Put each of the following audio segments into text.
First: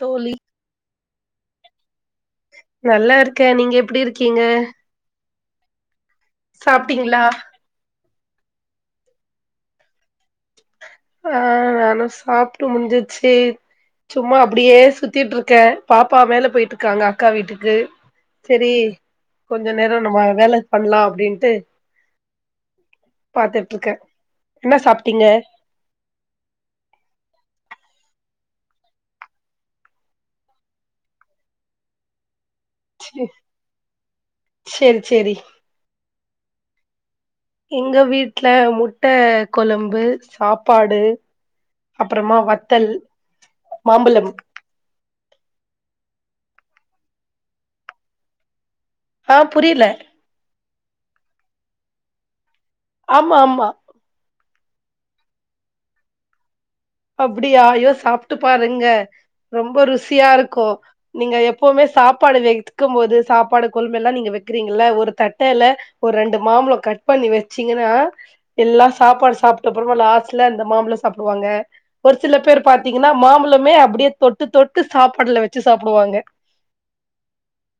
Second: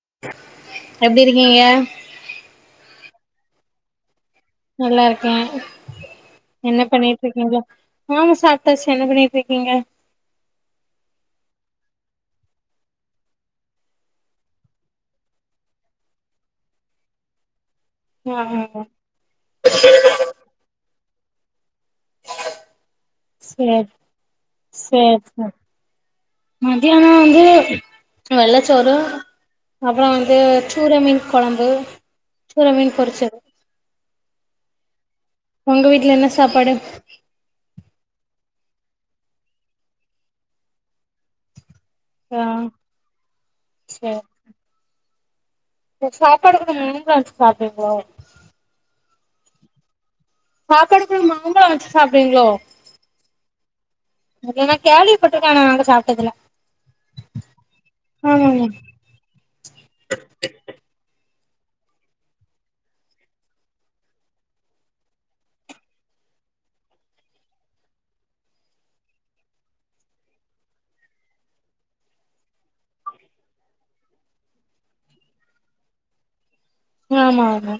தோழி எப்டி இருக்கீங்க [inaudible] நல்லா இருக்கேன் நீங்க எப்டி இரு கீங்க கேன் என்ன பண்ணிட்ருக்கீங்கோ நானு சாப்பிட்டாச்சு என்ன பண்ணிட்டு இருக்கீங்க ஆ நானும் சாப்ட்டு முடிஞ்சிச்சு சும்மா அப்டியே சுத்திட்ருக்கேன் பாப்பா மேல போயிட்டுருக்காங்க அக்கா வீட்டுக்கு ஆ ஆ செரி ஆ கொஞ்ச நேரம் நம்ம வேல பண்ணலாம் அப்படின் ட்டு பாத்துட்ருக்கேன் என்ன சாப் ஏ சாப் மத்தியானம் வந்து வெள்ளச்சோறு அப்புறம் வந்து சூர மீன் கொழம்பு சூர மீன் பொரிச்சது செரி செரி உங்க வீட்ல என்ன சாப்பாடு எங்க வீட்ல முட்ட கொழம்பு சாப்பாடு அப்புறமா ஆ வத்தல் சேர் மாம்பழம் சாப்பாடு கூட [unintelligible] வச்சு சாப்பிடுவீங்களோ ஆ புரில சாப்பாடு கூட மாம்பழம் வச்சு சாப்பிடுவீங்களோ ஆமா ஆமா அது நா கேள்வி பட்டிருக்கேன் ஆனா நாங்க சாப்பிட்டது இல்ல அப்டியா ஐயோ சாப்பிட்டு பாருங்க ரொம்ப ருசியாருக்கும் நீங்க எப் எப்பவுமே சாப்பாடு வைக்கும் போது சாப்பாடு கொழம்பு எல்லா நீங்க வைக்கிறீங்கல்ல ஒரு தட்டையில ஒரு ரெண்டு மாம்பழம் கட் பண்ணி வச்சீங்கன்னா எல்லா சாப்பாடு சாப்பிட்ட அப்புறமா லாஸ்ட்டா அந்த மாம்பழம் சாப்பிடுவாங்க ஒரு சில பேர் பாத்தீங்கனா மாம்பழமே அப்டியே தொட்டு தொட்டு சாப்பாட்ல வச்சு சாப்புடுவாங்க ஆமா ஆமா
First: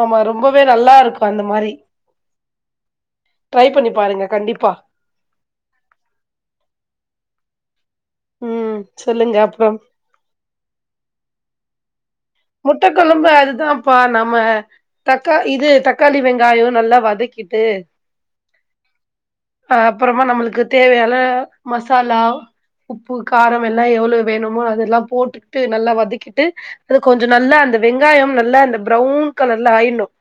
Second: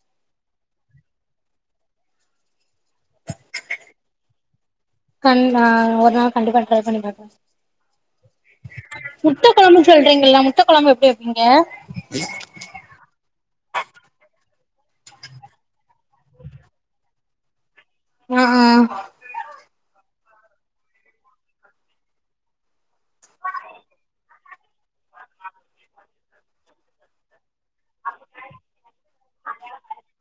ஆமா ரொம்பவே நல்லாருக்கும் அந்த மாரி ட்ரை பண்ணி பாருங்க கண்டிப்பா பண்லா ஒரு நாள் கண்டிப்பா ட்ரை பண்ணி பாக்குறன் ம் சொல்லுங்க முட்ட அப்புறம் கொழம்பு சொல்றீங்க இல்ல முட்ட கொழம்பு எப்டி வைப்பீங்க முட்டகொழம்பு அதுதான்பா நம்ம தக்கா இது தக்காளி வெங்காயம் நல்லா வதக்கிட்டு ஆ ஆ அப்றோம் நம்மளுக்கு தேவையான மசாலா உப்பு காரம் எல்லா எவ்ளோ வேணு மா அதெல்லாம் போட்டுட்டு நல்லா வதக்கிட்டு அது கொஞ்சோ நல்லா இருந்து வெங்காயம் நல்லா அந்த ப்ரவுன் கலர்ல ஆயினும்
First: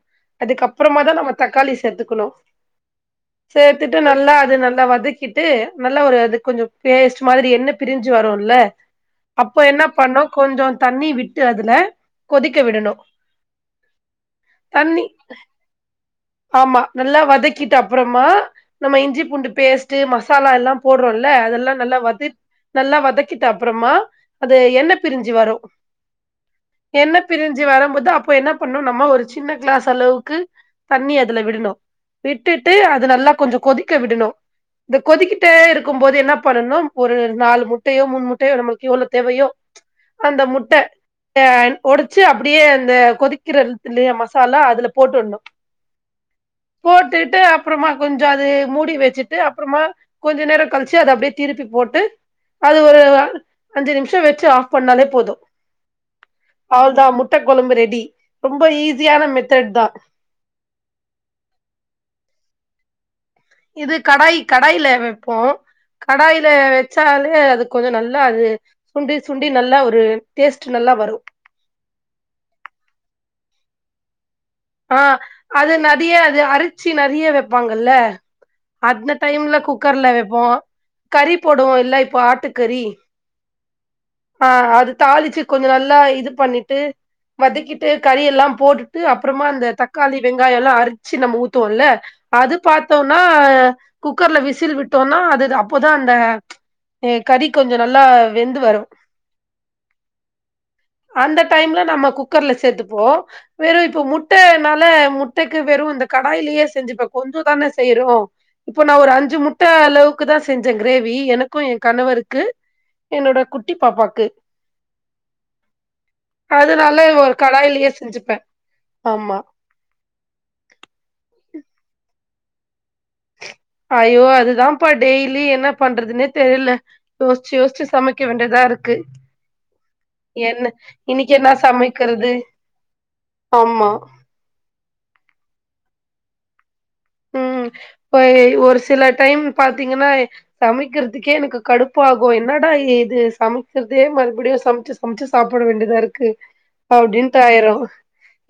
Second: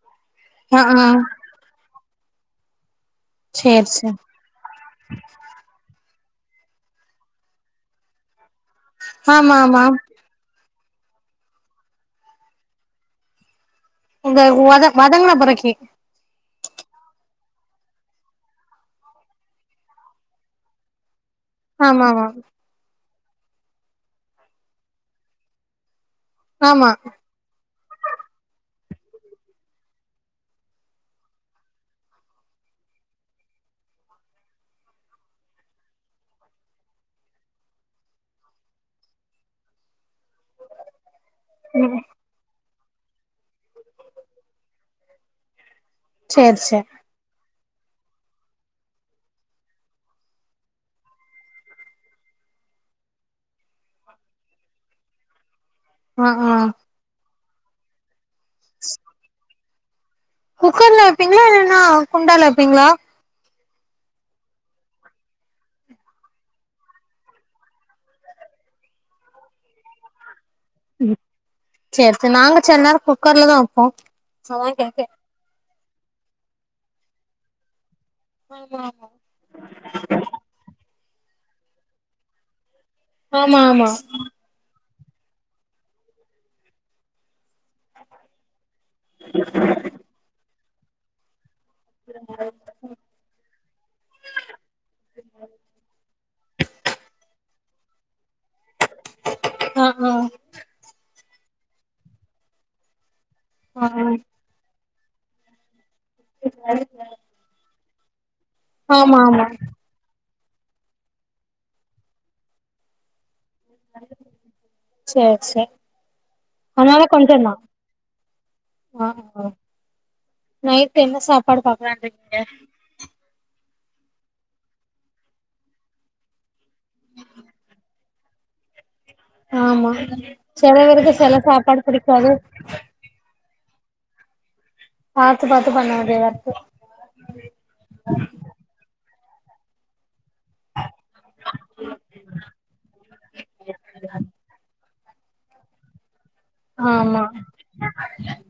ஆ அதுக்கப்றமா ஆ தா நம்ம தக்காளி சேர்த்து குணும் சேர் சேத்துட்டு சேர் நல்லா அது நல்லா வதக்கிட்டு நல்லா ஒரு அது கொஞ்சம் பேஸ்ட் மாரி எண்ண பிரிஞ்சு வருல்ல ஆமா அப்போ ஆமா என்ன பண்ணோ கொஞ்சோ தண்ணி விட் டு அதுல கொதிக்க விடனும் இந்த வத வதங்குன பெறைக்கி ஆமா நல்லா வதக்கிட்டு அப்றமா நம்ம இஞ்சி பூண்டு பேஸ்ட் மசாலா எல்லா போடுறோம்ல அதெல்லா நல்லா ஆமா ஆமா வது நல்லா வதக் கிட்ட அப்புறமா அது எண்ண பிரிஞ்சி வரும் ஆமா எண்ண பிரிஞ்சு ச் வரும்போது அப்போ என்ன பண்ணும் நம்ம ஒரு சின்ன கிளாஸ் அளவுக்கு தண்ணி அதுல விடணும் விட்டுட்டு அது நல்லா கொஞ்சம் கொதிக்க விடணும் இந்த கொதிக்கிட்டே இருக்கும் போது என்ன பண்ணனும் ஒரு நாலு முட்டையோ மூணு முட்டையோ நம்மளுக்கு எவ்ளோ தேவையோ அந்த முட்ட அ ஒடச்சு அப்படியே அந்த கொதிக்கிறலய மசாலா அதுல போட்டணு சேர் சேர் போட்டுடு அப் அப்புறமா கொஞ்சோ அது மூடி வச்சுட்டு அப்புறமா கொஞ்ச நேரோ கழிச்சு அது அப்டியே திருப்பி போட்டு அது ஒரு அஞ்சு நிமிஷ வச்சு ஆஃப் பண்ணாலே போது ஆ அ அவ்ளதா முட்ட கொலம்பு ரெடி ரொம்ப ஈஸியான மெத் த்ரெட்டா குக்கர்ல வப்பீங்களா இல்லனா குண்டால வப்பீங்களா இது கடாய் கடாயில வைப்போ கடாயில வச்சாலே அது கொஞ்சோ நல்லா அது சுண்டி சுண்டி நல்லா ஒரு டேஸ்ட் நல்லா வரு ம் சேர் சேரி நாங்க சில நேரோ குக்கர்ல தா வெப்போ ஆ அது ந நெறைய அது அரிச்சி நெறைய வைப்பாங்கல அந்த டைம்ல குக்கர்ல வைப்போ கறி போடுவோ இல்ல இப்போ ஆட்டு கறி ஆமா ஆமா தாளிச்சு கொஞ்சோ நல்லா இது பண்ணிட்டு வதக்கிட்டு கறி யலா போட்டுட்டு அப்புறமா அந்த தக்காளி வெங்காயோ எல்லா ச்சி நம்ம ஊ த்துவோல்ல அது பார்த்தோம்னா குக்கர்ல விசில் விட்டோனா அதுதா அப்போதா அந்த ஏ கறி கொஞ்சோ நல்லா வெந்து வரும் ம் ஹ் அந்த டைம்ல நம்ம குக்கர்ல சேர்த்துப்போ வேற ஆ ப்ப முட்ட நல்ல முட்டெக்கு வெறு இந்த கடாயிலேயே ஆ செஞ்சுப்ப ஆ கொஞ்ச தானே செய்றோ இபோ நா ஒரு ஆமா அஞ்சு ஆமா முட்ட அளவு குதா செஞ்ச கிரேவி எனக்கு என் கணவருக்கு என்னோட குட்டி பாப்பாக்கு சேர் சேர் அதனால ஒரு கடாயிலயே செஞ்சுப்பே ஆமா நைட் என்ன சாப் சாப்பாடு பாக்கலானு இருக்கீங்க ஐயோ அதுதான்ப்பா டெய்லி என்ன பண்றதுன்னே தெரில யோசிச் யோசிச் சமைக் வேண்டியதா இரு ஆமா சில பேருக்கு இன்னைக்கு சில என்ன சாப்பாடு சமைக்கிறது? பிடிக்காது ஆமா பாத்து பாத்து பண்ண வேண்டியதா இருக்கு ம் போய் ஒரு சில டைம் பாத்தீங்கன்னா சமைக்கிறதுக்கே எனக்கு கடுப்பு ஆகும் என்னடா இது சமைக்கிறதே மறுபடியும் சமைச்சு சமைச்சு சாப்பிட வேண்டியதா இருக்கு ஆமா அப்டின்டு ஆயிரும்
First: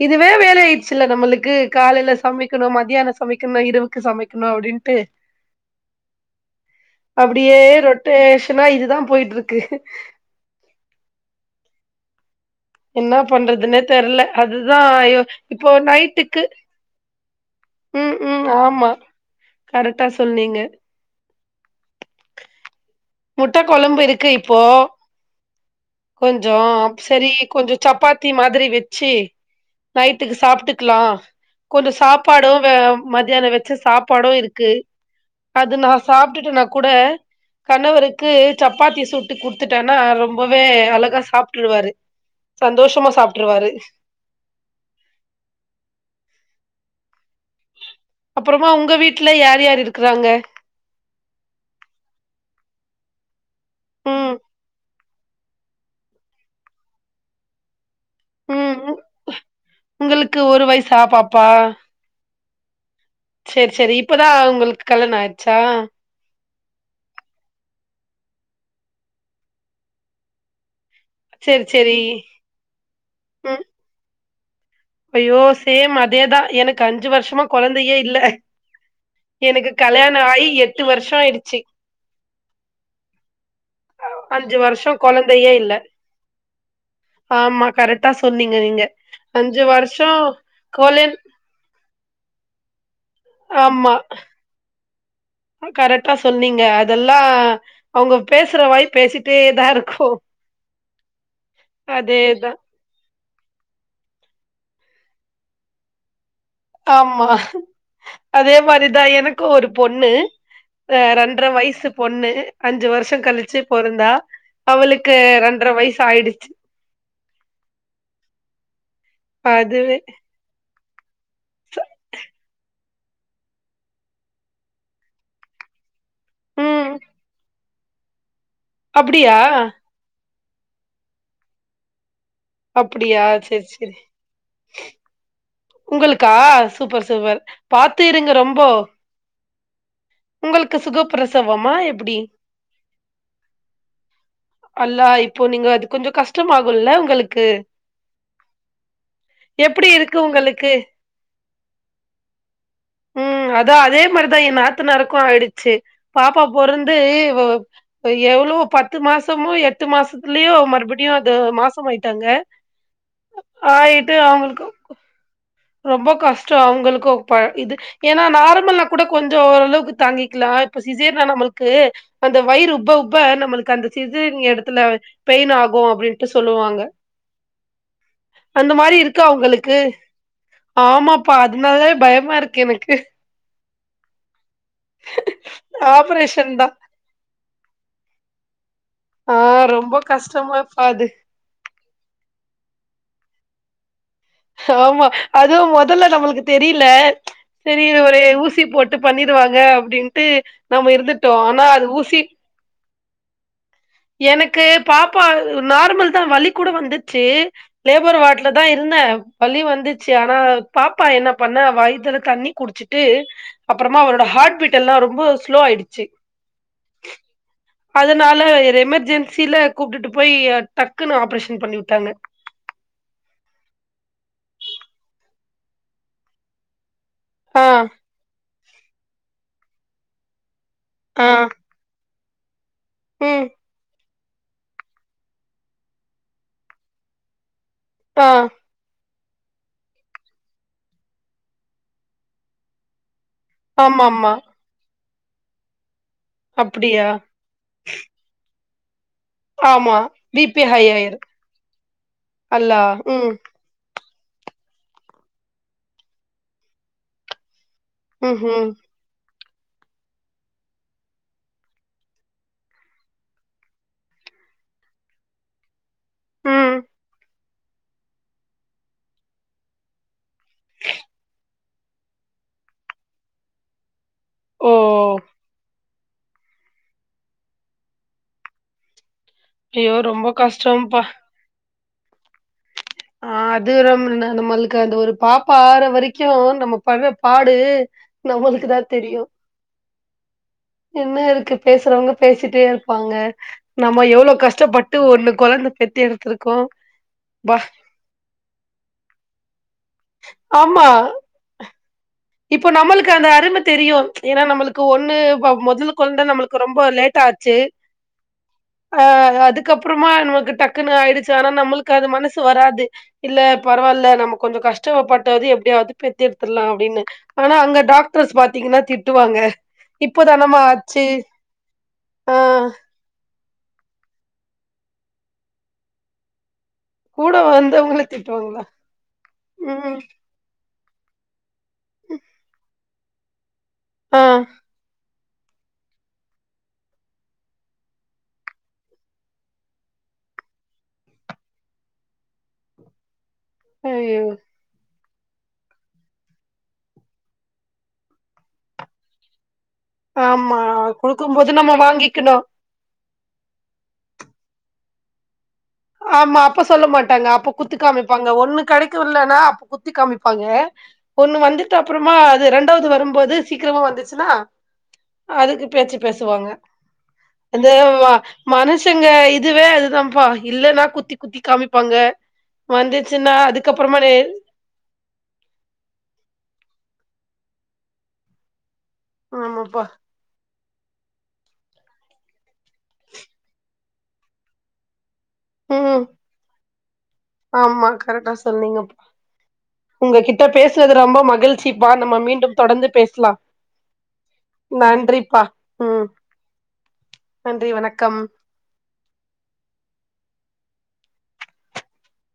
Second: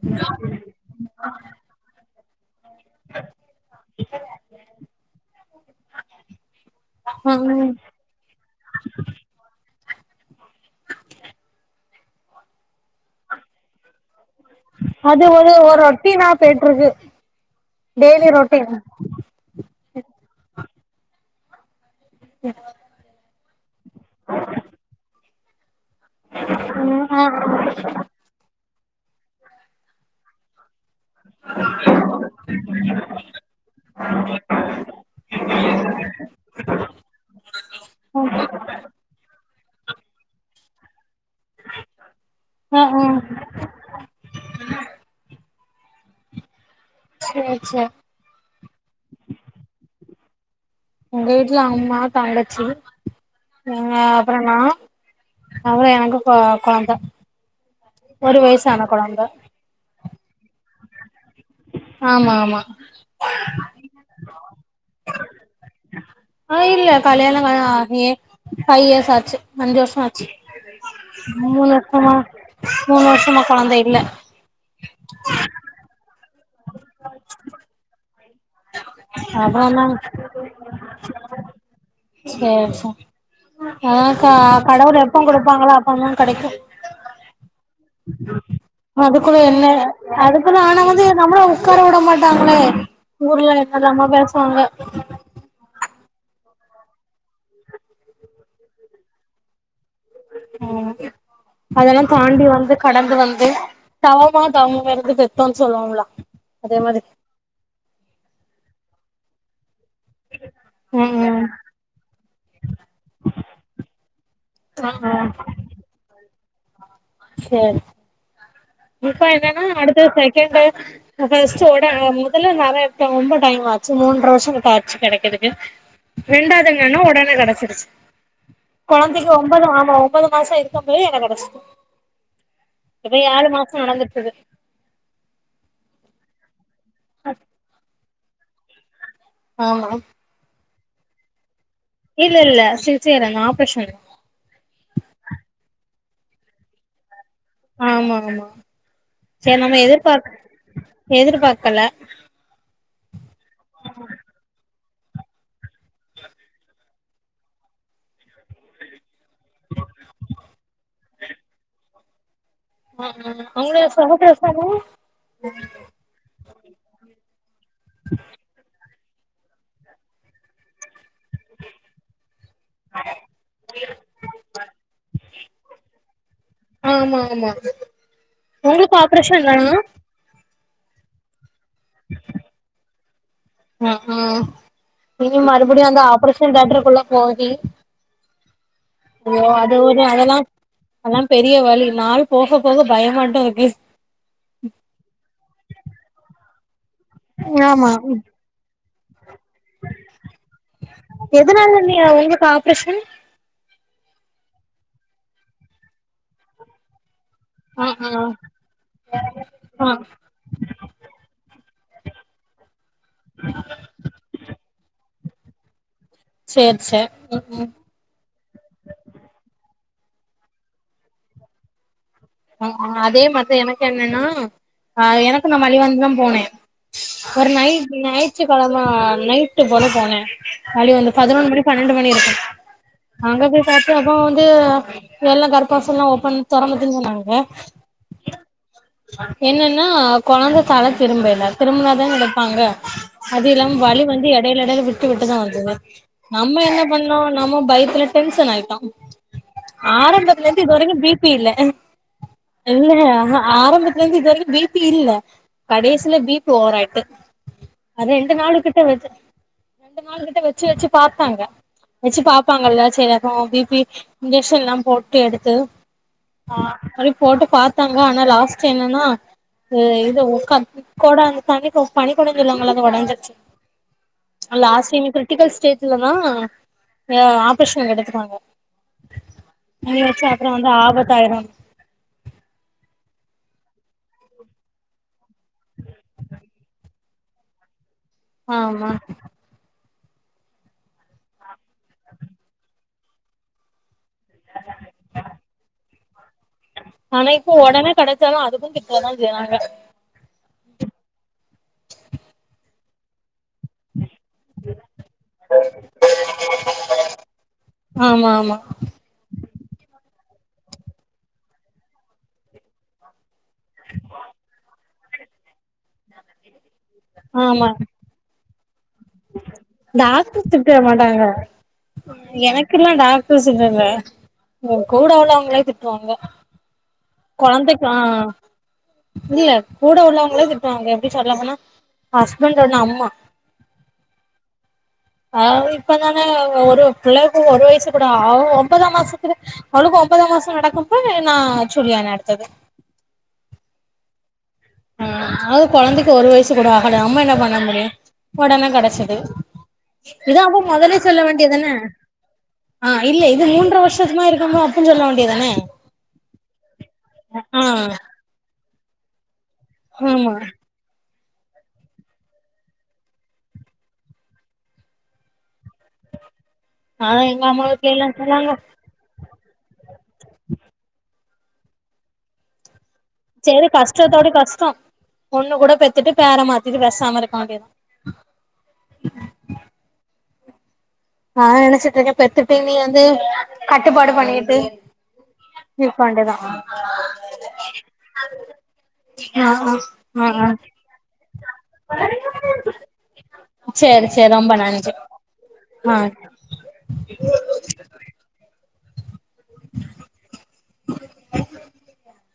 இதுவே வேல ஆயிடுச்சு இல்ல நம்மளுக்கு காலையில சமைக்கணும் மத்தியா சமைக்கணும் இரவுக்கு சமைக்கணும் அப்டின்ட்டு அப்டியே ம் ரொட்டேஷனா இது தா போயிட்டு இருக்கு என்ன பண்றதுன்னே தெர்ல அது தான் ஐயோ அது ஒரு இப்போ ஒரு ரொட்டீனா நைட்டுக்கு போயிட்டு இருக்கு ம் டெய்லி ம் ரொட்டீன் ஆம்மா கரெக்டா சொன்னீங்க [inaudible] முட்ட கொழம்பு இருக்கு இப்போ கொஞ்சோ ம் ஆ செரி கொஞ்சம் சப்பாத்தி மாதிரி வெ ச்சி நைட்டுக்கு சாப்பிட்டு லாம் கொஞ்சோ சாப்பாடோ மத்தியானம் வச்ச சாப்பாடும் இருக்கு அது நான் சாப்பிட்டுட்டேனா கூட கணவருக்கு சப்பாத்தி சுட்டு குடு த்துட்டேனா ரொம்போ வே அழகா சாப்பிட்டுருவாரு ஆ ஆ சந்தோஷமா சாப்டுருவாரு சேரி சேரி அப்புறமா உங்க வீட்ல யார் யார் இருக்கிறாங்க உங்க வீட்ல அம்மா தங்கச்சி ஆ ம் அப்றோ நா அப்றோ எனக்கு கொ கொழந்த ஒரு வயசு ம் ஆனா உ- கொழந்த உங்களுக்கு ஒரு வயசா பாப் ஆமா ஆமா [unintelligible] சேரி சேரி இப்ப தான் உங்களுக்கு கல்யாணம் ஆயிடுச்சா ஆ இல்ல கல்யாணோ ஆகி ஃபைவ் இயர்ஸ் ஆச்சு அஞ்சு வருஷம் ஆச்சு சேரி மூனு சேரி வருஷமா மூனு வருஷமா ம் கொழந்த இல்ல ஐயோ சேம் அதே தான் எனக் அஞ்சு வருஷமா கொழந்தயே இல்ல எனக்கு அதாதா கல்யாண ஆயி எட்டு வருஷோ ஆயிடுச்சு சேரி சேரி அதாக்கா அஞ்சு வருஷோ கடவுள் எப்ப கொழந்தையே குடுப்பாங்களோ இல்ல அப்பதா கெடைக்கு ஆமா கரெக்டா சொன்னீங்க நீங்க அதுக்குள்ளே அஞ்சு வருஷோ அதுக்குனு ஆனா வந்து கோலன் நம்மளு ஒக்கார உட மாட் ட்டாங்களே ஊர்ல ஆமா என்னலாமோ பேசுவாங்க ட்டா சொன்னீங்க அதெல்லா அவங்க பேசுற வாய் பேசிட்டே தா இருக் ம் அதெல்லா தாண்டி அதேதா வந்து கடந்து வந் து தவமா தவமிருந்து பெத்தோன்னு சொல்வாங்கல்ல ஆம்மா அதே மாரி தா எனக்கு ஒரு பொண்ணு ரெ ம் ம் ரெண்ட்ர வயசு பொண்ணு அஞ்சு வருஷோ கலிச்சு பொறந்தா ஆ ஆ அவளுக்கு ரெண்ட்ர வயசு ஆயிடுச்சு சேரி இப்ப என்னன்னா அதுவே அடுத்தது செகண்ட்டு ஆ ச- பஃஸ்ட்டோட ஆ முதல்ல நெறய த ரொம்ப டைம் ஆச்சு மூன்ற வருஷங்கிட்ட ஆச்சி கெடைக்குறதுக்கு ம் வெண்டாதங்கன்னா ஒடனே கெடச்சிருச்சு கொழந்தைக்கு அப்டியா ஒம்பது ஆமா ஒம்பது மாஸோ இருக்கப்பயே எனக்கு கெடைச்சுது அப்டியா சேரி ஆனந்தத்துது உங்களுக்கா சூப்பர் சூப்பர் பாத் த்து இருங்க ரொம்போ ஆமா உங்களுக்கு சுகப்பிரசவ் இல்ல இல்ல சிஸ்சேரியன் ஆப்ரேசன் அல்லா இப்போ நீங்க அது கொஞ்சோ கஷ்டமாகுல்ல உங்களுக் ஆமாங்க ஆமா சேரி நம்ம எப்டி இருக்கு எதிர்பாக் உங்களுக்கு எதிர்பாக்கல ம் அதா அதே மாரிதா எ நாத் த்தனாருக்கு ஆயிடுச்சு பாப்பா பொறந்து வ எவ்ளோ பத்து மாச சமோ எட்டு மாசத்துலயோ மறுபடியு அது மாசமாயிருச் ட்டங்க ஆ ஆ அவங்களா சுகப்பிரசவொ ரொம்ப கஷ்டோ அவங்களுக்கு ப்ப இது ஏன்னா நார்மலா கூட கொஞ்சோ ஓரளவுக்கு தாங்கிக்கலா இப்ப சிஸ் சேரின்னா நம்மளுக்குஅந்த வயிறு உப்ப உப்ப நம்மளுக்கு அந்த சிஸ்சரியன் எடத்துல பெயின் ஆகு அப்டின்ட்டு சொல்லுவாங்க ஆமா ஆமா அந்த உங்களுக்கு மாரி இருக்கா ஆப்ரேஷன் தானா உங்களுக்கு ஆமாப்பா அத் அதுனாலே பயமா இருக்கு எனக்கு ம் ம் நீங்க மறுபடியு அந்த ஆப்ரேஷன் ஆபரேஷன் தா தியேட்டர்குள்ள போகி ஆ ஓ அது ரொம்ப ஒரு அதெலா கஷ்டமாப்பா அது அதுல்லா பெரிய வலி நாள் போக போக பயமட்டு இருக்கு ஆமா அதுவு மொதல்ல நம்ளுக்கு தெரி ல சேரி ஆமா ஒரு ஊசி போட் டுப் பண்ணிர் டுவாங்க அப்டின்ட்டு நம்ம இருந்துட்டோ ஆனா எதனால அது நீ ஊசி உங்களுக்கு ஆப்ரேஷன் எனக் க்கு பாப்பா நார்மல் தா வலி கூட வந்து ச்சு ஆ லேபர் ஆ வாட்ல தா இருந்தே வலி ஆ வந்துச்சு ஆனா பாப்பா என்ன பண்ணா வயத்துல தண்ணி குடிச்சுட்டு அப்றமா அவளோட ஹாட்பீட்டல்லா ரொம்ப ஸ்லோ ஆயிடுச்சு சேரி சேரி ம் ம் அதனால எமெர்ஜென்சில கூப்டுட்டு போய் டக்குன்னு ஆப்ரேஷன் பண்ணி உட்டாங்க அ ஆ அதே மாரிதா எனக்கு என்னன்னா ஆ எனக்கு நா வலி வந்துதா போனே ஒரு ஆ நைட் நைட் ழ்த்தி கெழம நைட்டு போல போனே வலி வந்து ஆ பதினொன்னு மணி பண்ணன்டு மணி இருக்கு ம் அங்கபோய் பாத்தோம் பொ வந்து எல்லா கர்பாசல்லா ஓப்பன் தொறந்துருக்குன்னு சொன்னாங்க ஏ ஆ என்னன்னா கொழந்த தல திரும்ப இல திரும்புனாதான எடுப்பாங்க அது இல்லாம வலி ஆமா வந்து ஆமா எடைல எடைல விட் விட்டு விட்டு தா வந்துது நம்ம என்ன அப்டியா பண்ணோ நம்ம பயத்துல டென்ஷன் ஆயிட்டோ ஆமா பி ஆரம்பத்துல பி இருந்து ஹை இதுவரைக்கு ஆயிரு பிபி இல்ல அல்லா இல்ல ம் ஆ ஆரம்பத் த்துலருந்து இது வரைக்கு பிபி இல்ல கடைசில பிபி ஓவராய்ட்த்து அதே ம் ரெண்டு நாளுக் ம் கிட்ட வச்சு ரெண்டு நாள் கிட்ட வச்சு வச்சு பாத்தாங்க வச்சு பாபப்பாங்கல்ல சரி அப்றொ பிபி இன்ஜெக்க்ஷன்ல்லா போட்டு எடுத்து ஆ ம் பாத்தாங்க ஆனா லாஸ்ட் என்னன்னா ஆ இது உக்கம் கோடொ அந்த தணி கொ பனி கொடன்னு சொல்லுவாங்க இல்ல அது ஒடஞ்சிச்சு ஓ லாஸ்ட் இங்க கிரிட்டிக்கல் ஸ்டேஜ் இல்லன்னா ஆ ஆப்ரேஷன் எடுத்துட்டாங்க ஐயோ அதுவாச்சா ரொம்ப அப்புறொ வந்து கஷ்டம்ப்பா ஆபத்தாயிரு ஆ அது நம்மளு நம்மளுக்கு அந்த ஒரு பாப்பா ஆற வரைக்கு நம்ம பட்ற பாடு நம்மளுக்கு தா ஆமா தெரியு என்ன இருக்கு பேசுறவங்க பேசிட்டே இருப்பாங்க நம்ம எவ்ளோ கஷ்டப்பட்டு ஒன்னு கொழந்த பெத்து எடுத்துருக் ஆனா இப்போ ஒடனே கெடச்சாலு அதுக்கு திட்ட தா செய்வாங்க ஆமா இப்போ நம்மளுக்கு அந்த அருமத் தெரியு ஏன்னா நம்மளுக்கு ஒன்னு வ மொதல் கொழந்த நம்ளுக்கு ரொம்ப லேட் ஆச்சு ஆமா ஆமா ஆ அதுக்கப்றமா நமக்கு டக்குன்னு ஆயிடுச்சு ஆனா நம்மளுக்கு அது மனசு வராது இல்ல பரவால்ல நம்ம கொஞ்சோ கஷ் ச்சவப்பட்டாது எப்டியாவது பெத்தெடுத்துட்லா அப்டின்னு ஆனா ஆமா அங்க டாக்டர்ஸ் பாத் த்தீங்கன்னா திட் டாக்டர் திட்ட மாட்டாங்க ஆ எனக்குல்லா டாக்டர்ஸ் திட்டல உ கூட உள்ளவங்களே திட்டுவாங்க கூட கொழந்தைக்கு ஆ வந்தவங்கள திட்டுவாங்களா இல்ல கூட ம் உள்ளவங்களே திட் ட்டுவாங்க எப்டி சொல்லுவாங்கன்னா ஹஸ்பெண்ட்டென்ன அம்மா ஆ ஆ இப்ப தான ஒரு புள்ளைக்கு ஒரு வயசு கூட ஆவு ஒம்பதா மாசத்துல அவளுக்கு ஒம்பதா மாஸோ நடக்கும்போ நா சொல்லியான அடுத்தது ஐயோ ஆ அது கொழந்தைக்கு ஒரு வயசு கூட ஆகல அம்மா இன்னா பண்ண முடியு ஒடனே கெடச்சுது ஆம்மா குடுக்கும் போது நம்ம வாங்கிக்கணு ஆ இல்ல இது மூன்ற வருஷத்துமா இருக்கமோ அப்ப சொல்ல வேண்டியதான ஆமா அப்ப சொல்ல மாட்டாங்க அப்ப குத்து காமிப்பாங்க ஒன்னு கெடைக்கு இல்லனா அப் குத்தி ஆமா காமிப்பாங்க ஒண்ணு வந்துட்டு அப்றமா அது ரெண்டாவது வரும்போது சீக்கிரமா வந்துச்சுன்னா அதுக்கு பேச்சு பேசுவாங்க ஆனா எங்க அம்மா இந்த வீட்ல வ எல்லா சொன்னாங்க மனுஷங்க இதுவே அதுதான்ப்பா ட்டா குத்தி குத்தி காமிப்பாங்க வந்து சரி கஷ்டத்தோட கஷ்டொ ஒன்னு கூட பெத்துட்டு பேர மாத்திட்டு பேசாம இருக் ஆதேதா ஆமாப்பா நா நெனச்சிட்ருக்க பெத்துட்டு நீ வந்து கட்டுப்பாடு பண்ணிட்டு இருக்க ம் வேண்டியதா ஆம்மா கரெக்டா சொன்னீங்கப்பா ஆ ஆ ஆ உங்ககிட்ட ஆ பேசுறது ரொம்ப மகிழ்ச்சிப்பா நம்ம மீண்டும் தொடர்ந்து பேசலா சேரி சேரி ரொம்ப நன்றி நன்றிப்பா ம் ஆ நன்றி வணக்கம் [inaudible]